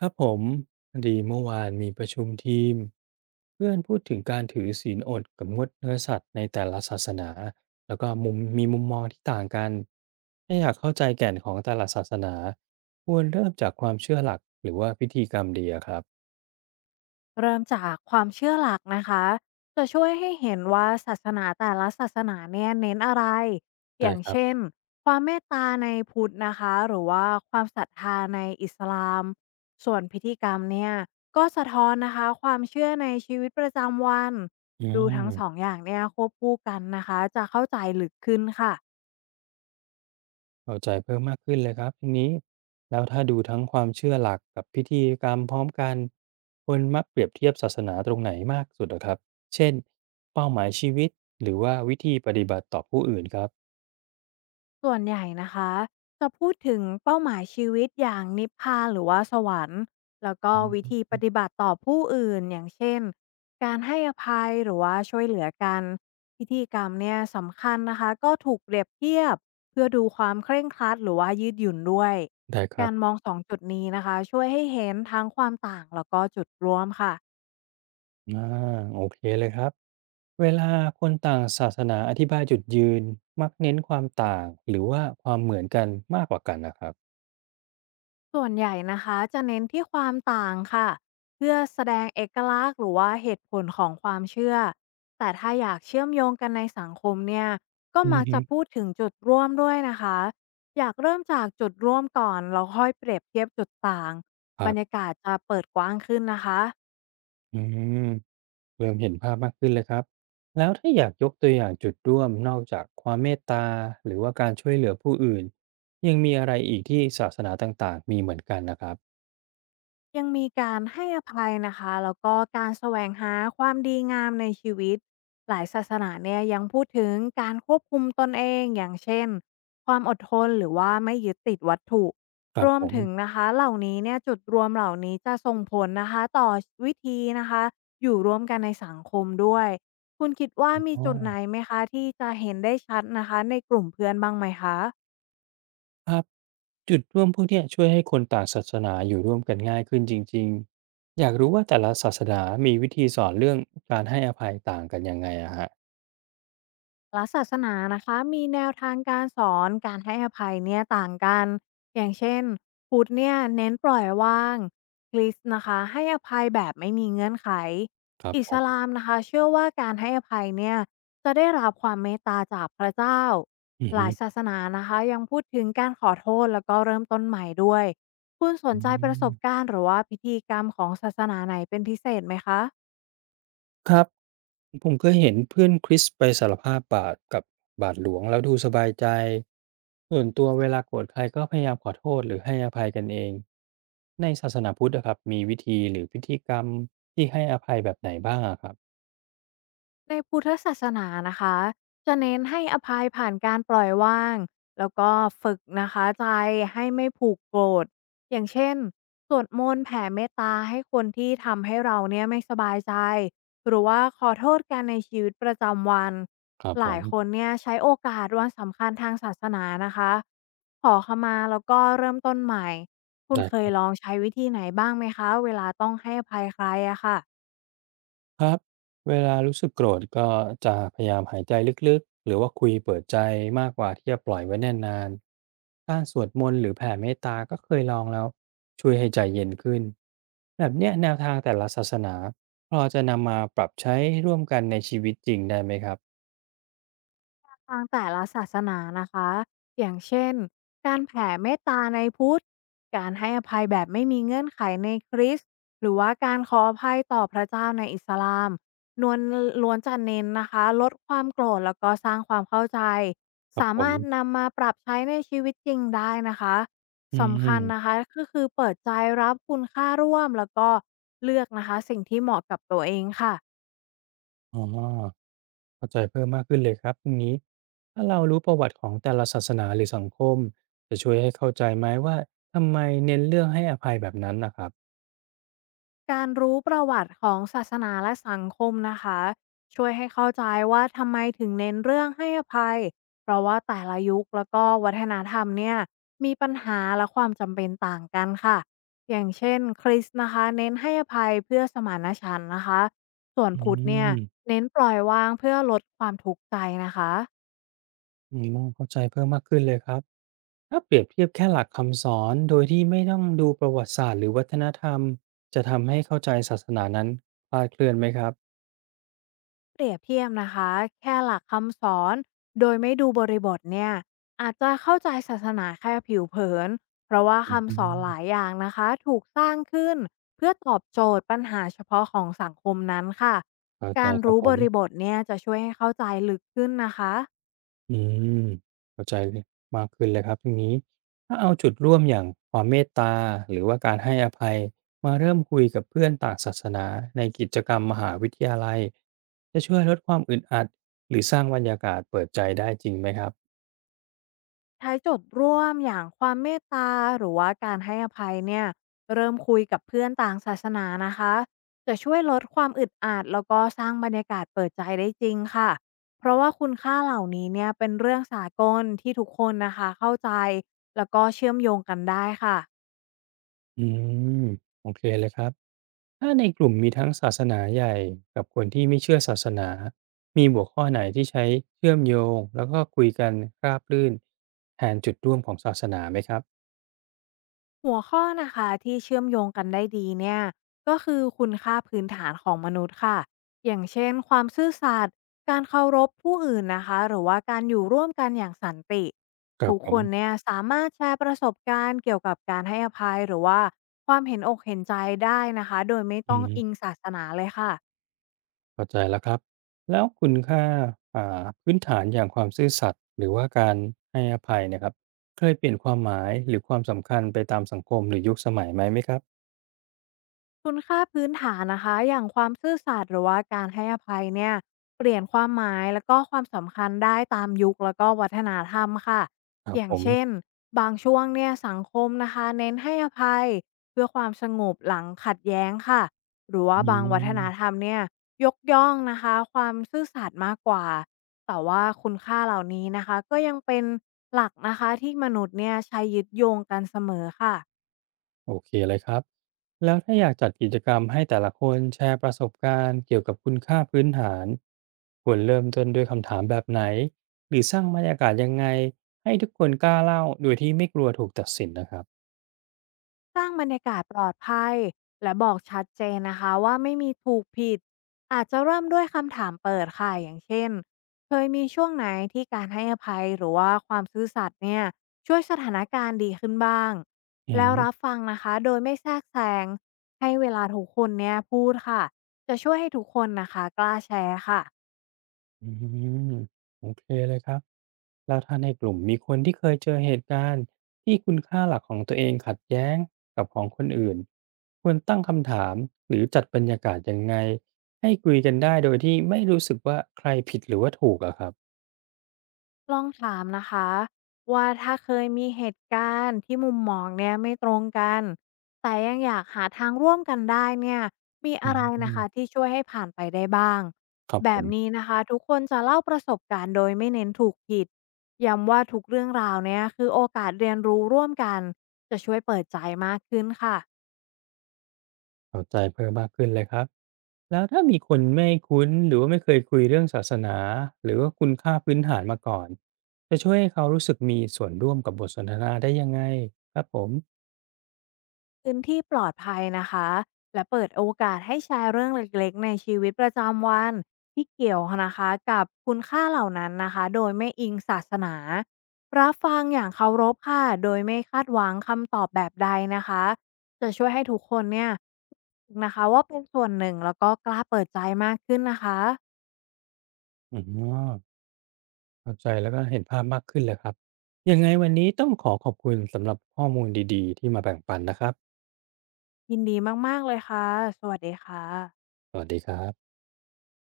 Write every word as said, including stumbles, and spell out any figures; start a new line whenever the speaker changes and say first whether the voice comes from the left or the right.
right: ครับผมพอดีเมื่อวานมีประชุมทีม เพื่อนพูดถึงการถือศีลอดกับงดเนื้อสัตว์ในแต่ละศาสนา แล้วก็มุมมีมุมมองที่ต่างกันถ้าอยากเข้าใจแก่นของแต่ละศาสนา ควรเริ่มจากความเชื่อหลักหรือว่าพิธีกรรมดีอะครับ
left: เริ่มจากความเชื่อหลักนะคะจะช่วยให้เห็นว่าศาสนาแต่ละศาสนาเนี่ยเน้นอะไร อ
right: ได้
left: ย่าง
right: ครับ
left: เช่นความเมตตาในพุทธนะคะหรือว่าความศรัทธาในอิสลาม ส่วนพิธีกรรมเนี่ยก็สะท้อนนะคะความเชื่อในชีวิตประจำวัน
right: อื
left: ดูทั้งสอง
right: ม
left: อย่างเนี่ยควบคู่กันนะคะจะเข้าใจลึกขึ้นค่ะ
right: เข้าใจเพิ่มมากขึ้นเลยครับทีนี้แล้วถ้าดูทั้งความเชื่อหลักกับพิธีกรรมพร้อมกันคนมักเปรียบเทียบศาสนาตรงไหนมากสุดเหรอครับเช่นเป้าหมายชีวิตหรือว่าวิธีปฏิบัติต่อผู้อื่นครับ
left: ส่วนใหญ่นะคะจะพูดถึงเป้าหมายชีวิตอย่างนิพพานหรือว่าสวรรค์แล้วก็
right: อื
left: วิธีป
right: ม
left: ฏิบัติต่อผู้อื่นอย่างเช่นการให้อภัยหรือว่าช่วยเหลือกันพิธีกรรมเนี่ยสำคัญนะคะก็ถูกเปรียบเทียบเพื่อดูความเคร่งครัดหรือว่ายืดหยุ่นด้วย
right: ได้ครั
left: กา
right: บ
left: รมองสองจุดนี้นะคะช่วยให้เห็นทั้งความต่างแล้วก็จุดร่วมค่ะ
right: อ่าโอเคเลยครับเวลาคนต่างศาสนาอธิบายจุดยืนมักเน้นความต่างหรือว่าความเหมือนกันมากกว่ากันนะครับ
left: ส่วนใหญ่นะคะจะเน้นที่ความต่างค่ะเพื่อแสดงเอกลักษณ์หรือว่าเหตุผลของความเชื่อแต่ถ้าอยากเชื่อมโยงกันในสังคมเนี่ยก็
right: อือ
left: มัก
right: ฮึ
left: จะพูดถึงจุดร่วมด้วยนะคะอยากเริ่มจากจุดร่วมก่อนแล้วค่อยเปรียบเทียบจุดต่าง
right: ค
left: บ
right: รั
left: รรยา
right: บ
left: กาศจะเปิดกว้างขึ้นนะคะ
right: อืม เริ่มเห็นภาพมากขึ้นเลยครับแล้วถ้าอยากยกตัวอย่างจุดร่วมนอกจากความเมตตาหรือว่าการช่วยเหลือผู้อื่นยังมีอะไรอีกที่ศาสนาต่างๆมีเหมือนกันนะครับ
left: ยังมีการให้อภัยนะคะแล้วก็การแสวงหาความดีงามในชีวิตหลายศาสนาเนี่ยยังพูดถึงการควบคุมตนเองอย่างเช่นความอดทนหรือว่าไม่ยึดติดวัตถุ
right: ครั
left: ร
right: บ
left: ว
right: ผ
left: ม
right: ม
left: ถึงนะคะเหล่านี้เนี่ยจุดรวมเหล่านี้จะส่งผลนะคะต่อวิธีนะคะอยู่ร่วมกันในสังคมด้วยคุณคิดว่ามี
right: อ๋อ
left: จุดไหนไหมคะที่จะเห็นได้ชัดนะคะในกลุ่มเพื่อนบ้างไหมคะ
right: ครับจุดร่วมพวกเนี้ยช่วยให้คนต่างศาสนาอยู่ร่วมกันง่ายขึ้นจริงๆอยากรู้ว่าแต่ละศาสนามีวิธีสอนเรื่องการให้อภัยต่างกันยังไงอะฮะ
left: ละศาสนานะคะมีแนวทางการสอนการให้อภัยเนี่ยต่างกันอย่างเช่นพุทธเนี่ยเน้นปล่อยวางคริสต์นะคะให้อภัยแบบไม่มีเงื่อนไข
right: ครับ
left: อิ
right: ผ
left: ส
right: ม
left: ลามนะคะเชื่อว่าการให้อภัยเนี่ยจะได้รับความเมตตาจากพระเจ้า
right: อือ
left: ห
right: ฮึ
left: ลายศาสนานะคะยังพูดถึงการขอโทษแล้วก็เริ่มต้นใหม่ด้วยคุณส
right: อื
left: นใจประสบ
right: ม
left: การณ์หรือว่าพิธีกรรมของศาสนาไหนเป็นพิเศษไหมคะ
right: ครับผมเคยเห็นเพื่อนคริสไปสารภาพบาปกับบาทหลวงแล้วดูสบายใจส่วนตัวเวลาโกรธใครก็พยายามขอโทษหรือให้อภัยกันเองในศาสนาพุทธอะครับมีวิธีหรือพิธีกรรมที่ให้อภัยแบบไหนบ้างอะครับ
left: ในพุทธศาสนานะคะจะเน้นให้อภัยผ่านการปล่อยวางแล้วก็ฝึกนะคะใจให้ไม่ผูกโกรธอย่างเช่นสวดมนต์แผ่เมตตาให้คนที่ทำให้เราเนี่ยไม่สบายใจหรือว่าขอโทษกันในชีวิตประจำวัน
right: ครับ
left: ห
right: ผ
left: ลาย
right: ม
left: คนเนี่ยใช้โอกาสวันสำคัญทางศาสนานะคะขอขมาแล้วก็เริ่มต้นใหม่คุ
right: ได
left: ณเคย
right: ้
left: ลองใช้วิธีไหนบ้างไหมคะเวลาต้องให้อภัยใครอะค่ะ
right: ครับเวลารู้สึกโกรธก็จะพยายามหายใจลึกๆหรือว่าคุยเปิดใจมากกว่าที่จะปล่อยไว้แนนน่านการสวดมนต์หรือแผ่เมตตาก็เคยลองแล้วช่วยให้ใจเย็นขึ้นแบบเนี้ยแนวทางแต่ละศาสนาพอจะนำมาปรับใช้ร่วมกันในชีวิตจริงได้ไหมครับ
left: ทางแต่ละศาสนานะคะอย่างเช่นการแผ่เมตตาในพุทธการให้อภัยแบบไม่มีเงื่อนไขในคริสต์หรือว่าการขออภัยต่อพระเจ้าในอิสลามนวลล้วนจะเน้นนะคะลดความโกรธแล้วก็สร้างความเข้าใจ
right: ครับ
left: สา
right: ผม
left: มารถนำมาปรับใช้ในชีวิตจริงได้นะคะ
right: อื
left: สำคั
right: ม
left: ญนะคะก็คือเปิดใจรับคุณค่าร่วมแล้วก็เลือกนะคะสิ่งที่เหมาะกับตัวเองค่ะ
right: อ๋อเข้าใจเพิ่มมากขึ้นเลยครับตรงนี้ถ้าเรารู้ประวัติของแต่ละศาสนาหรือสังคมจะช่วยให้เข้าใจไหมว่าทำไมเน้นเรื่องให้อภัยแบบนั้นนะครับ
left: การรู้ประวัติของศาสนาและสังคมนะคะช่วยให้เข้าใจว่าทำไมถึงเน้นเรื่องให้อภัยเพราะว่าแต่ละยุคแล้วก็วัฒนธรรมเนี่ยมีปัญหาและความจำเป็นต่างกันค่ะอย่างเช่นคริสต์นะคะเน้นให้อภัยเพื่อสมานฉันท์นะคะส่วน
right: อื
left: พุทธเนี่ย
right: ม
left: เน้นปล่อยวางเพื่อลดความทุกข์ใจนะคะ
right: อืมเข้าใจเพิ่มมากขึ้นเลยครับถ้าเปรียบเทียบแค่หลักคำสอนโดยที่ไม่ต้องดูประวัติศาสตร์หรือวัฒนธรรมจะทำให้เข้าใจศาสนานั้นคลาดเคลื่อนไหมครับ
left: เปรียบเทียบนะคะแค่หลักคำสอนโดยไม่ดูบริบทเนี่ยอาจจะเข้าใจศาสนาแค่ผิวเผินเพราะว่า
right: อื
left: คำสอน
right: ม
left: หลายอย่างนะคะถูกสร้างขึ้นเพื่อตอบโจทย์ปัญหาเฉพาะของสังคมนั้นค่ะ
right: เข้าใจ
left: การ
right: ครับ
left: รู้
right: ผ
left: บ
right: ม
left: ริบทเนี่ยจะช่วยให้เข้าใจลึกขึ้นนะคะ
right: อืมเข้าใจยมากขึ้นเลยครับตรงนี้ถ้าเอาจุดร่วมอย่างความเมตตาหรือว่าการให้อภัยมาเริ่มคุยกับเพื่อนต่างศาสนาในกิจกรรมมหาวิทยาลัยจะช่วยลดความอึดอัดหรือสร้างบรรยากาศเปิดใจได้จริงไหมครับ
left: ใช้จุดร่วมอย่างความเมตตาหรือว่าการให้อภัยเนี่ยเริ่มคุยกับเพื่อนต่างศาสนานะคะจะช่วยลดความอึดอัดแล้วก็สร้างบรรยากาศเปิดใจได้จริงค่ะเพราะว่าคุณค่าเหล่านี้เนี่ยเป็นเรื่องสากลที่ทุกคนนะคะเข้าใจแล้วก็เชื่อมโยงกันได้ค่ะ
right: อืมโอเคเลยครับถ้าในกลุ่มมีทั้งศาสนาใหญ่กับคนที่ไม่เชื่อศาสนามีหัวข้อไหนที่ใช้เชื่อมโยงแล้วก็คุยกันราบรื่นแทนจุดร่วมของศาสนาไหมครับ
left: หัวข้อนะคะที่เชื่อมโยงกันได้ดีเนี่ยก็คือคุณค่าพื้นฐานของมนุษย์ค่ะอย่างเช่นความซื่อสัตย์การเคารพผู้อื่นนะคะหรือว่าการอยู่ร่วมกันอย่างสันติ
right: ครับ
left: ทุก
right: ผ
left: คน
right: ม
left: เนี่ยสามารถแชร์ประสบการณ์เกี่ยวกับการให้อภัยหรือว่าความเห็นอกเห็นใจได้นะคะโดยไม่
right: อื
left: ต้องอิง
right: ม
left: ศาสนาเลยค่ะ
right: เข้าใจแล้วครับแล้วคุณค่าอ่าพื้นฐานอย่างความซื่อสัตย์หรือว่าการให้อภัยเนะครับเคยเปลี่ยนความหมายหรือความสำคัญไปตามสังคมหรือยุคสมัยไหมไหมครับ
left: คุณค่าพื้นฐานนะคะอย่างความซื่อสัตย์หรือว่าการให้อภัยเนี่ยเปลี่ยนความหมายแล้วก็ความสำคัญได้ตามยุคแล้วก็วัฒนธรรมค่ะ
right: ครับ
left: อ
right: ผ
left: ย่าง
right: ม
left: เช่นบางช่วงเนี่ยสังคมนะคะเน้นให้อภัยเพื่อความสงบหลังขัดแย้งค่ะหรือว่า
right: อื
left: บางวัฒนธ
right: ม
left: รรมเนี่ยยกย่องนะคะความซื่อสัตย์มากกว่าแต่ว่าคุณค่าเหล่านี้นะคะก็ยังเป็นหลักนะคะที่มนุษย์เนี่ยใช้ยึดโยงกันเสมอค่ะ
right: โอเคเลยครับ แล้วถ้าอยากจัดกิจกรรมให้แต่ละคนแชร์ประสบการณ์เกี่ยวกับคุณค่าพื้นฐานควรเริ่มต้นด้วยคำถามแบบไหนหรือสร้างบรรยากาศยังไงให้ทุกคนกล้าเล่าโดยที่ไม่กลัวถูกตัดสินนะครับ
left: สร้างบรรยากาศปลอดภัยและบอกชัดเจนนะคะว่าไม่มีถูกผิดอาจจะเริ่มด้วยคำถามเปิดค่ะอย่างเช่นเคยมีช่วงไหนที่การให้อภัยหรือว่าความซื่อสัตย์เนี่ยช่วยสถานการณ์ดีขึ้นบ้าง
right: อื
left: แล้ว
right: ม
left: รับฟังนะคะโดยไม่แทรกแซงให้เวลาทุกคนเนี่ยพูดค่ะจะช่วยให้ทุกคนนะคะกล้าแชร์ค่ะ
right: อืมโอเคเลยครับ แล้วถ้าในกลุ่มมีคนที่เคยเจอเหตุการณ์ที่คุณค่าหลักของตัวเองขัดแย้งกับของคนอื่นควรตั้งคำถามหรือจัดบรรยากาศยังไงให้คุยกันได้โดยที่ไม่รู้สึกว่าใครผิดหรือว่าถูกอะครับ
left: ลองถามนะคะว่าถ้าเคยมีเหตุการณ์ที่มุมมองเนี่ยไม่ตรงกันแต่ยังอยากหาทางร่วมกันได้เนี่ยมี
right: อื
left: อะไรนะ
right: ม
left: คะที่ช่วยให้ผ่านไปได้บ้าง
right: ครับ
left: แบ
right: ผม
left: บนี้นะคะทุกคนจะเล่าประสบการณ์โดยไม่เน้นถูกผิดย้ำว่าทุกเรื่องราวเนี่ยคือโอกาสเรียนรู้ร่วมกันจะช่วยเปิดใจมากขึ้นค่ะ
right: เข้าใจเพิ่มมากขึ้นเลยครับแล้วถ้ามีคนไม่คุ้นหรือว่าไม่เคยคุยเรื่องศาสนาหรือว่าคุณค่าพื้นฐานมาก่อนจะช่วยให้เขารู้สึกมีส่วนร่วมกับบทสนทนาได้ยังไงครับผม
left: พื้นที่ปลอดภัยนะคะ และเปิดโอกาสให้แชร์เรื่องเล็กๆในชีวิตประจำวันที่เกี่ยวนะคะกับคุณค่าเหล่านั้นนะคะโดยไม่อิงศาสนารับฟังอย่างเคารพค่ะโดยไม่คาดหวังคำตอบแบบใดนะคะจะช่วยให้ทุกคนเนี่ยนะคะว่าเป็นส่วนหนึ่งแล้วก็กล้าเปิดใจมากขึ้นนะคะ
right: อ๋อ เข้าใจแล้วก็เห็นภาพมากขึ้นเลยครับ ยังไงวันนี้ต้องขอขอบคุณสำหรับข้อมูลดีๆที่มาแบ่งปันนะครับ
left: ยินดีมากๆเลยค่ะสวัสดีค่ะ
right: สวัสดีครับ